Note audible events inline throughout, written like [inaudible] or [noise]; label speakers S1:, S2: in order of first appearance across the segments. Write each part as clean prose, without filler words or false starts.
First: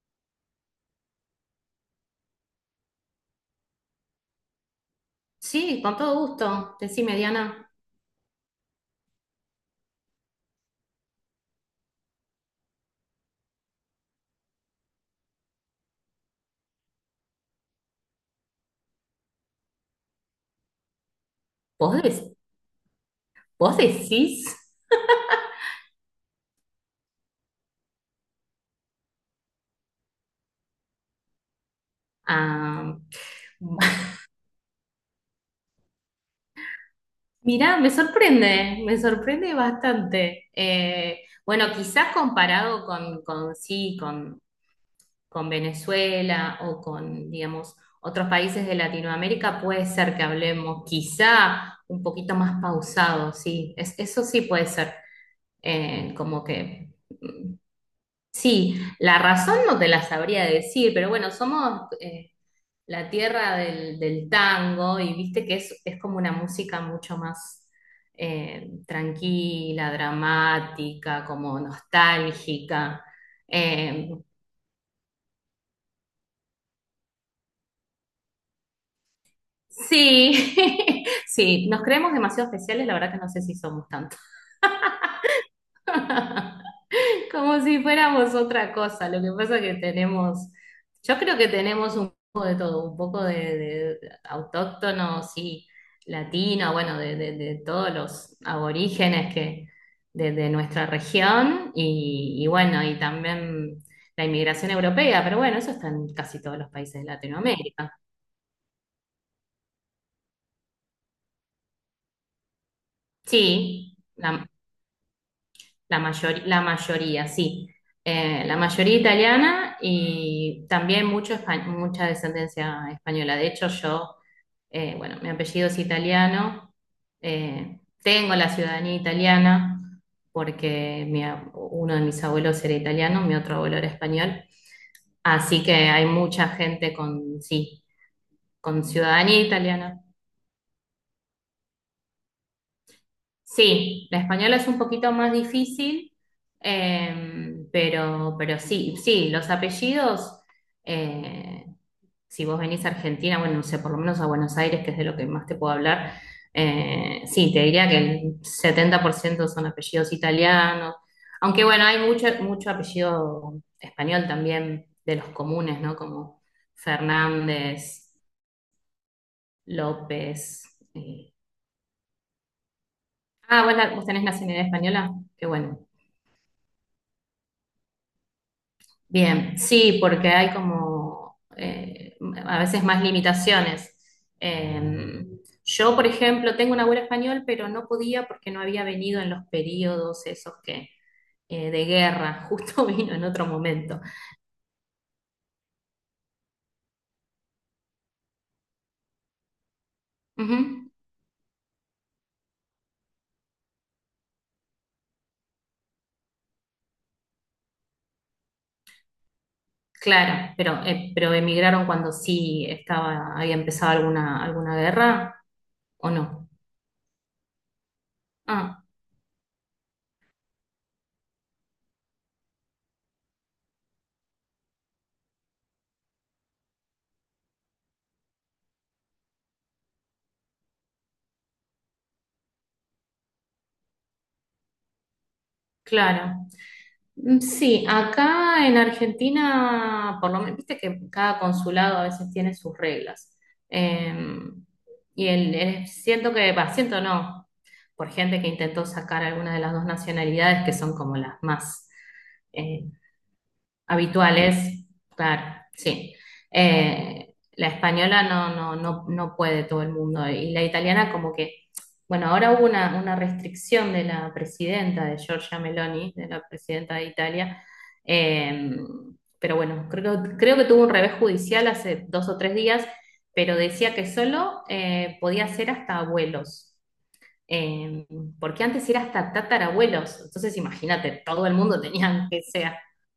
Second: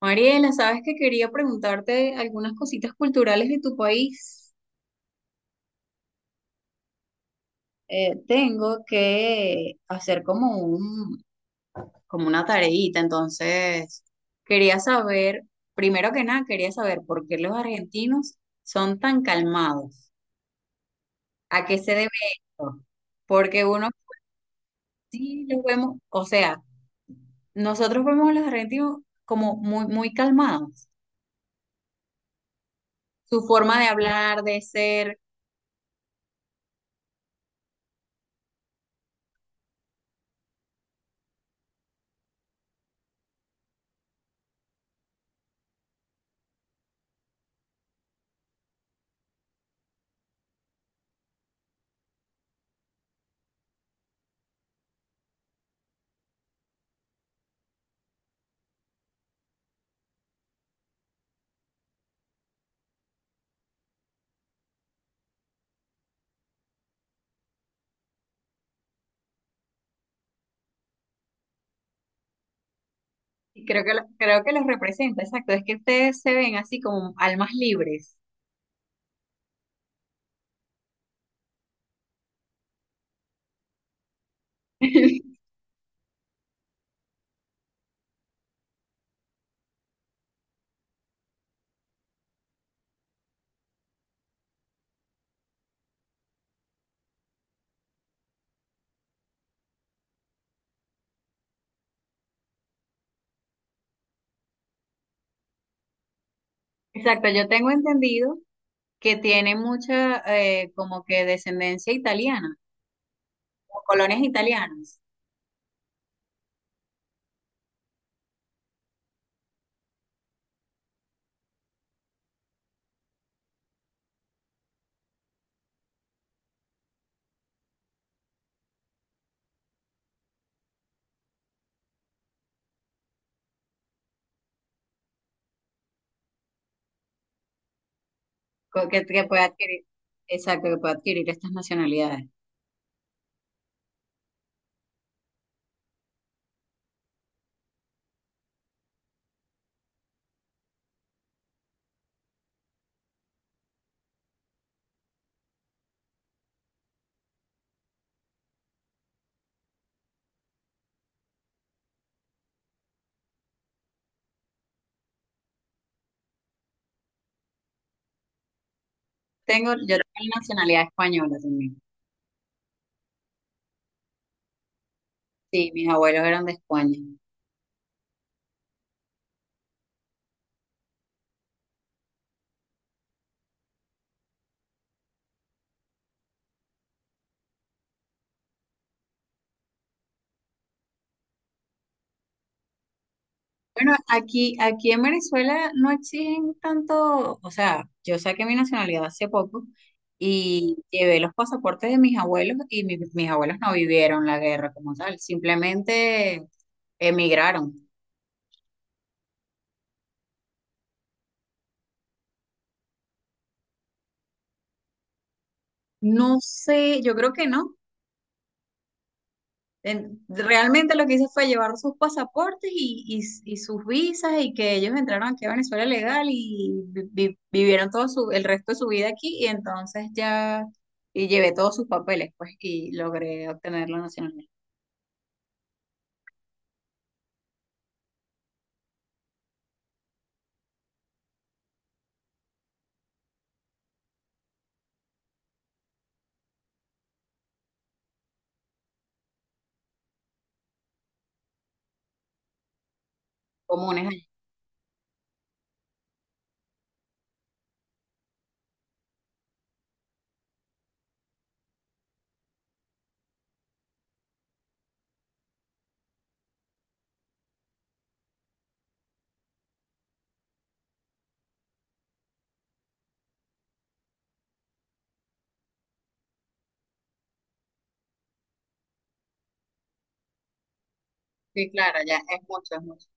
S1: Mariela, sabes que quería preguntarte algunas cositas culturales de tu país.
S2: Sí, con todo gusto. Decime, Diana,
S1: Tengo que hacer como como una tareita, entonces quería saber, primero que nada, quería saber por qué los argentinos son tan calmados. ¿A qué se
S2: ¿vos,
S1: debe
S2: des-
S1: esto? Porque
S2: vos
S1: uno
S2: decís?
S1: sí los vemos, o sea, nosotros vemos a los argentinos como muy calmados.
S2: Ah,
S1: Su forma de hablar, de ser.
S2: mirá, me sorprende bastante. Bueno, quizás comparado con con, Venezuela o con, digamos, otros países de Latinoamérica, puede ser que hablemos quizá un poquito más pausado, sí, eso sí puede ser. Como que... mm, sí, la razón no te la sabría decir, pero bueno, somos, la tierra del tango y viste que es como una música mucho más tranquila, dramática, como nostálgica.
S1: Creo
S2: Eh,
S1: creo que los representa, exacto. Es que ustedes se ven así como almas libres.
S2: sí, [laughs] sí, nos creemos demasiado especiales, la verdad que no sé si somos tanto.
S1: [laughs]
S2: [laughs] Como si fuéramos otra cosa. Lo que pasa que tenemos, yo creo que tenemos un poco de todo, un poco de autóctono, sí, latino, bueno, de todos los aborígenes que de nuestra región y bueno, y también la inmigración europea, pero bueno, eso está en casi todos los países de
S1: Exacto, yo tengo
S2: Latinoamérica.
S1: entendido que tiene mucha como que descendencia italiana, o
S2: Sí,
S1: colonias
S2: la-
S1: italianas,
S2: La mayoría, sí. La mayoría italiana y también mucho, mucha descendencia española. De hecho, yo, bueno, mi apellido es italiano, tengo la ciudadanía italiana porque uno de mis abuelos era italiano, mi otro abuelo era español. Así que hay mucha gente con, sí, con
S1: que
S2: ciudadanía
S1: puede adquirir,
S2: italiana.
S1: exacto, que puede adquirir estas nacionalidades.
S2: Sí, la española es un poquito más difícil, pero sí, sí, los apellidos, eh, si vos venís a Argentina, bueno, no sé, por lo menos a Buenos Aires, que es de lo que más te puedo hablar, sí, te diría que el 70% son apellidos italianos, aunque bueno, hay mucho, mucho apellido español también de los comunes, ¿no? Como Fernández,
S1: Tengo, yo tengo
S2: López.
S1: nacionalidad
S2: eh.
S1: española también.
S2: Ah, ¿vos, vos tenés nacionalidad española? Qué
S1: Sí,
S2: bueno.
S1: mis abuelos eran de España.
S2: Bien, sí, porque hay como a veces más limitaciones. Eh, yo, por ejemplo, tengo una abuela español, pero no podía porque no había venido en los periodos esos que de guerra, [laughs] justo vino en otro
S1: Bueno,
S2: momento.
S1: aquí en Venezuela no exigen tanto, o sea, yo saqué mi nacionalidad hace poco
S2: Ujú,
S1: y llevé los pasaportes de mis abuelos y mis abuelos no vivieron la guerra como tal, simplemente emigraron.
S2: claro, pero emigraron cuando sí estaba, había empezado alguna, alguna guerra, ¿o
S1: No
S2: no?
S1: sé, yo creo que no.
S2: Ah.
S1: Realmente lo que hice fue llevar sus pasaportes y sus visas y que ellos entraron aquí a Venezuela legal y vivieron todo el resto de su vida aquí y entonces ya y llevé todos sus papeles pues y logré obtener la nacionalidad
S2: Claro. Sí, acá en Argentina, por lo menos, viste que cada consulado a veces tiene sus reglas. Eh, y siento que, va, siento no, por gente que intentó sacar alguna de las dos nacionalidades que son como las más, eh,
S1: comunes allá.
S2: habituales, claro, sí. La española no, no, no, no puede todo el mundo y la italiana como que, bueno, ahora hubo una restricción de la presidenta de Giorgia Meloni, de la presidenta de Italia, eh, pero bueno, creo, creo que tuvo un revés judicial hace dos o tres días, pero decía que solo podía ser hasta abuelos. eh, Porque antes era hasta tatarabuelos, entonces imagínate, todo el
S1: Sí,
S2: mundo
S1: claro, ya
S2: tenía
S1: es
S2: que
S1: mucho,
S2: sea.
S1: es mucho.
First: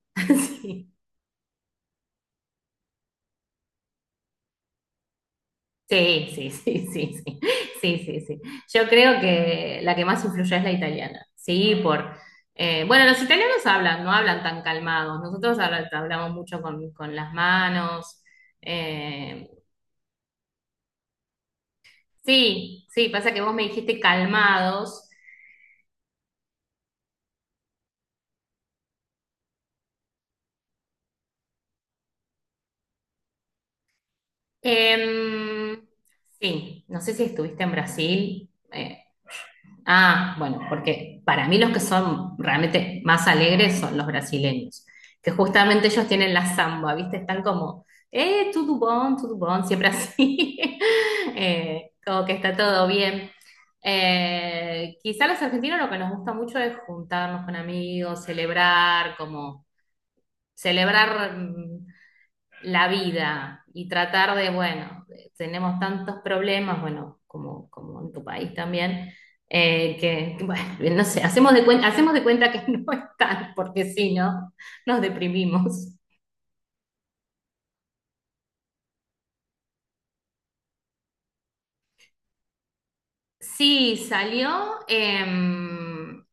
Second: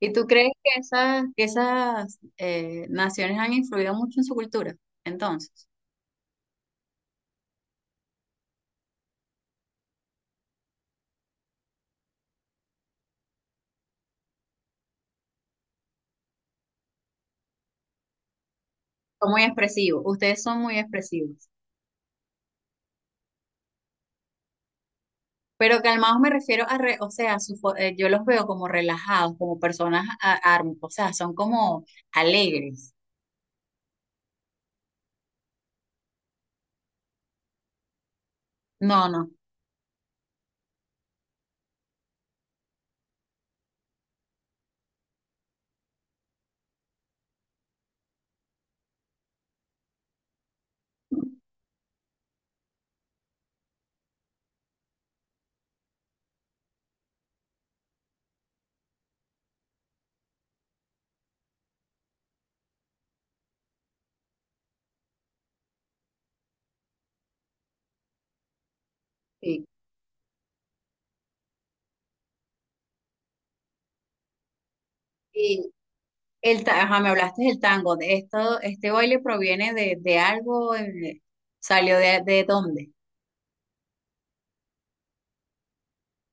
S1: ¿Y tú crees que
S2: [laughs]
S1: esas, que esas naciones han influido mucho en su cultura? Entonces,
S2: Sí, sí, sí, sí, sí, sí, sí, sí. Yo creo que la que más influye es la italiana, sí, por... bueno, los italianos hablan, no hablan tan calmados, nosotros hablamos mucho con las manos,
S1: son muy
S2: eh,
S1: expresivos, ustedes son muy expresivos.
S2: sí, sí, pasa que vos me dijiste calmados.
S1: Pero calmados me refiero a, o sea, su yo los veo como relajados, como personas o sea, son como alegres.
S2: Em, sí, no sé si estuviste en Brasil,
S1: No, no.
S2: ah, bueno, porque para mí los que son realmente más alegres son los brasileños, que justamente ellos tienen la samba, ¿viste? Están como, tudo bom, siempre así, [laughs] como que está todo bien. Quizá los argentinos lo que nos gusta mucho es juntarnos con amigos, celebrar, como celebrar la vida y tratar de, bueno, tenemos tantos problemas, bueno, como, como en tu país también,
S1: Sí.
S2: que, bueno, no sé, hacemos de cuenta que [laughs] no están, porque si no, nos
S1: Y
S2: deprimimos.
S1: ajá, me hablaste del tango. De esto, este baile proviene de algo, salió de dónde.
S2: Sí, salió,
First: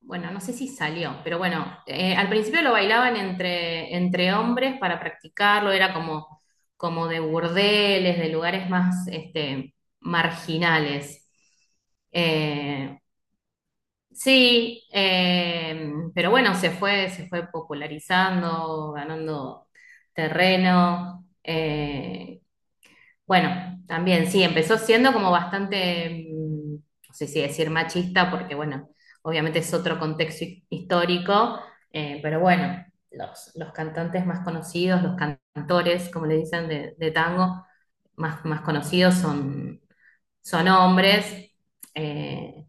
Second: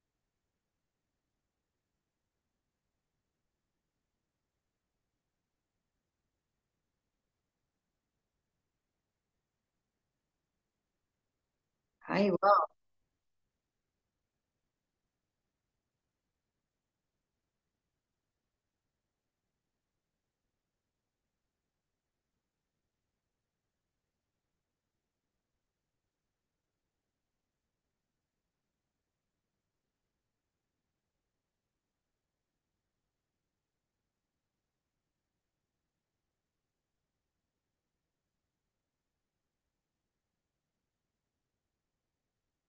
S2: bueno, no sé si salió, pero bueno, al principio lo bailaban entre, entre hombres para practicarlo, era como, como de burdeles, de lugares más este, marginales.
S1: Ay, wow.
S2: Eh, Sí, pero bueno, se fue popularizando, ganando terreno. Bueno, también sí, empezó siendo como bastante, no sé si decir machista, porque bueno, obviamente es otro contexto histórico, pero bueno, los cantantes más conocidos, los cantores, como le dicen, de tango, más, más conocidos son, son hombres. eh,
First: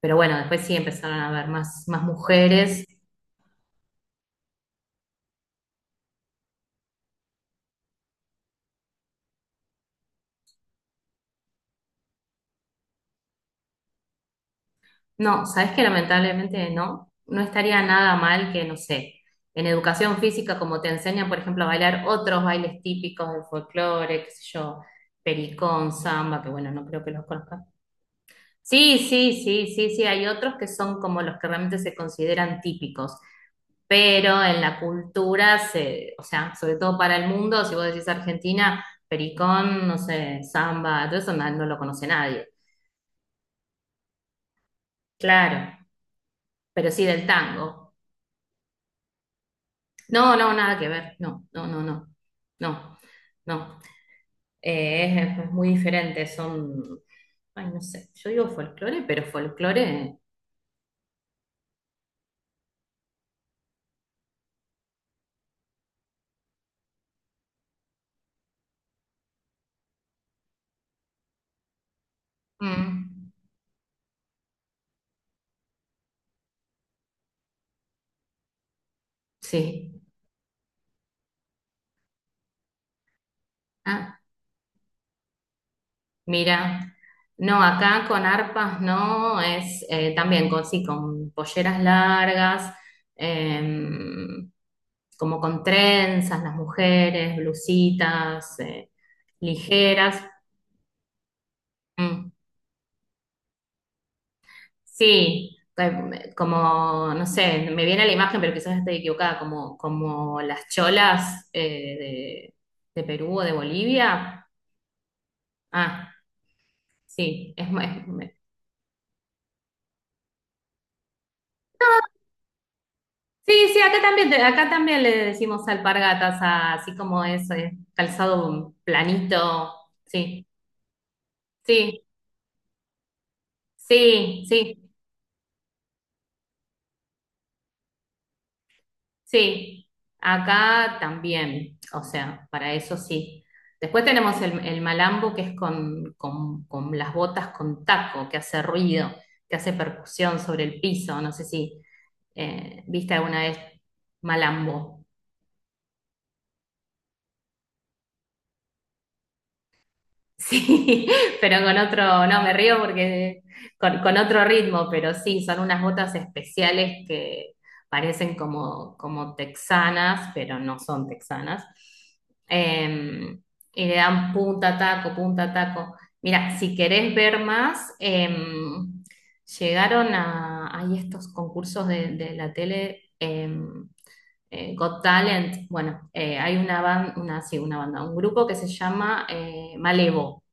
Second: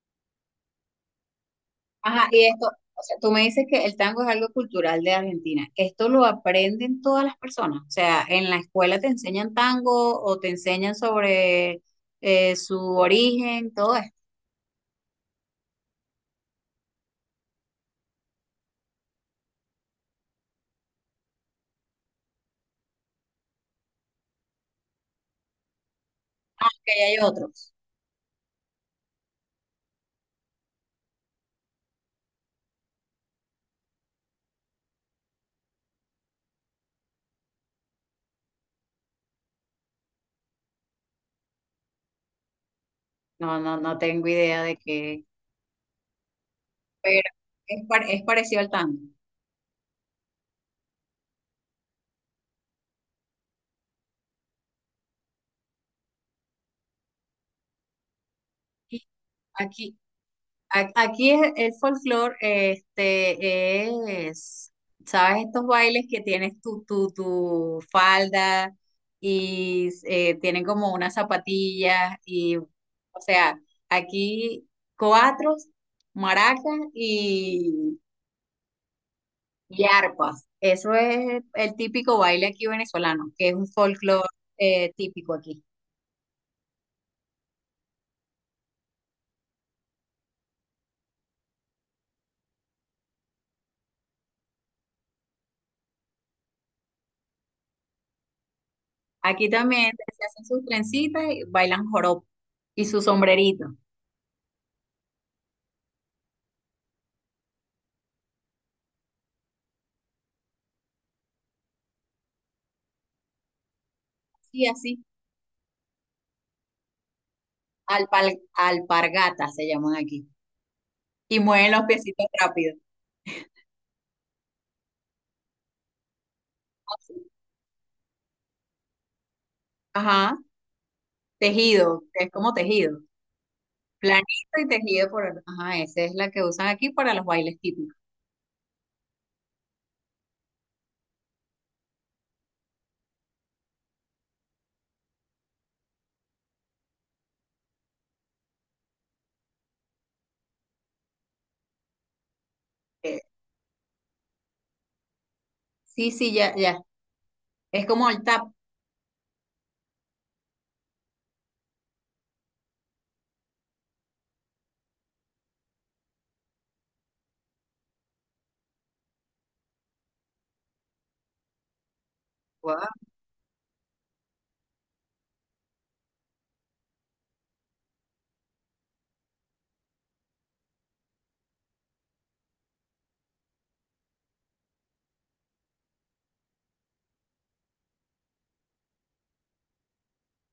S2: pero bueno, después sí empezaron a haber más, más
S1: Ajá, y esto,
S2: mujeres.
S1: o sea, tú me dices que el tango es algo cultural de Argentina. ¿Esto lo aprenden todas las personas? O sea, ¿en la escuela te enseñan tango o te enseñan sobre su origen, todo
S2: No, sabes que lamentablemente no, no estaría nada mal que, no sé, en educación física, como te enseñan, por ejemplo, a bailar otros bailes típicos del folclore, qué sé yo, pericón, samba, que bueno, no
S1: aunque
S2: creo que
S1: hay
S2: los conozcas.
S1: otros?
S2: Sí, sí, sí, sí, sí, hay otros que son como los que realmente se consideran típicos, pero en la cultura, se, o sea, sobre todo para el mundo, si vos decís Argentina, pericón, no sé, samba, todo eso no no lo conoce nadie.
S1: No, no, no tengo idea de qué,
S2: Claro, pero sí
S1: pero
S2: del tango.
S1: es parecido al tango.
S2: No, no, nada que ver. No, no, no, no. No, no. Es muy diferente. Son, ay, no sé. Yo digo folclore, pero
S1: Aquí,
S2: folclore.
S1: Aquí, aquí el folclore, este, es, ¿sabes? Estos bailes que tienes tu falda y tienen como unas zapatillas o
S2: mm,
S1: sea, aquí cuatro maracas y
S2: sí.
S1: arpas, eso es el típico baile aquí venezolano, que es un
S2: Ah,
S1: folclore típico aquí.
S2: mira. No, acá con arpas no, es también con, sí, con polleras largas, em, como con trenzas, las mujeres, blusitas,
S1: Aquí también
S2: ligeras.
S1: se hacen sus trencitas y bailan joropo
S2: Mm.
S1: y su sombrerito.
S2: Sí, como, no sé, me viene la imagen, pero quizás esté equivocada, como, como las cholas de Perú o de Bolivia.
S1: Sí, así,
S2: Ah, sí,
S1: alpargatas se llaman aquí. Y mueven los piecitos rápido.
S2: sí, sí, acá también, acá también le decimos alpargatas, así como
S1: Así.
S2: es, calzado planito,
S1: Ajá,
S2: sí,
S1: tejido,
S2: sí,
S1: que es como tejido. Planito
S2: sí,
S1: y
S2: sí.
S1: tejido por... Ajá, esa es la que usan aquí para los bailes típicos.
S2: Sí, acá también, o sea, para eso sí. Después tenemos el malambo, que es con, con las botas con taco, que hace ruido, que hace percusión sobre el piso. No sé si viste
S1: Eh,
S2: alguna vez malambo.
S1: sí, sí, ya, ya. Es como el tap.
S2: Sí, [laughs] pero con otro, no, me río porque con otro ritmo, pero sí, son unas botas especiales que parecen como, como texanas, pero no son texanas.
S1: Wow,
S2: Eh, y le dan punta, taco, punta, taco. Mira, si querés ver más, llegaron a, hay estos concursos de la tele, Got Talent, bueno, hay una banda, una, sí, una banda, un grupo que se llama Malevo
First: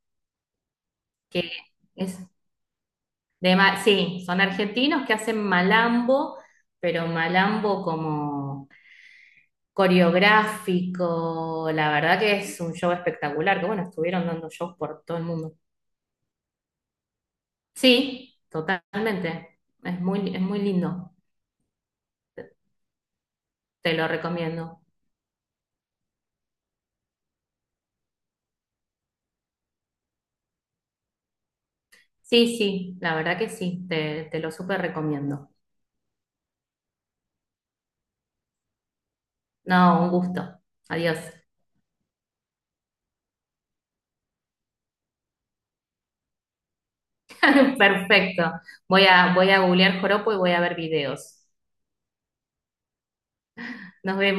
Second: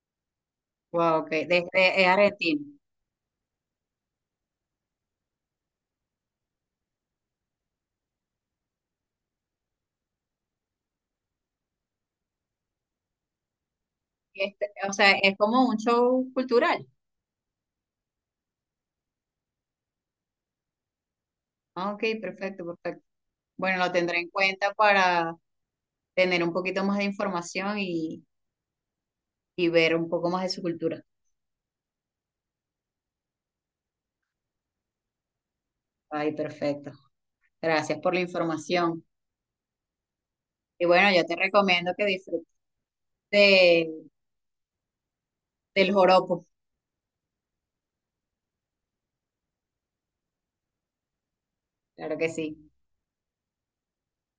S1: wow, ok,
S2: que
S1: desde, es
S2: es
S1: argentino.
S2: de sí, son argentinos que hacen malambo, pero malambo como coreográfico, la verdad que es un show espectacular, que bueno, estuvieron dando
S1: Este,
S2: shows
S1: o
S2: por
S1: sea,
S2: todo el
S1: es
S2: mundo.
S1: como un show cultural.
S2: Sí, totalmente, es muy lindo,
S1: Ah, ok, perfecto, perfecto. Bueno, lo
S2: te lo
S1: tendré en cuenta
S2: recomiendo.
S1: para tener un poquito más de información y ver un poco más de su cultura.
S2: Sí, sí, la verdad que sí, te lo súper recomiendo.
S1: Ay, perfecto. Gracias por la información.
S2: No, un gusto.
S1: Y bueno,
S2: Adiós.
S1: yo te recomiendo que disfrutes de- del joropo.
S2: [laughs] Perfecto. Voy a, voy a googlear joropo y voy a ver videos.
S1: Claro que sí.
S2: Nos vemos.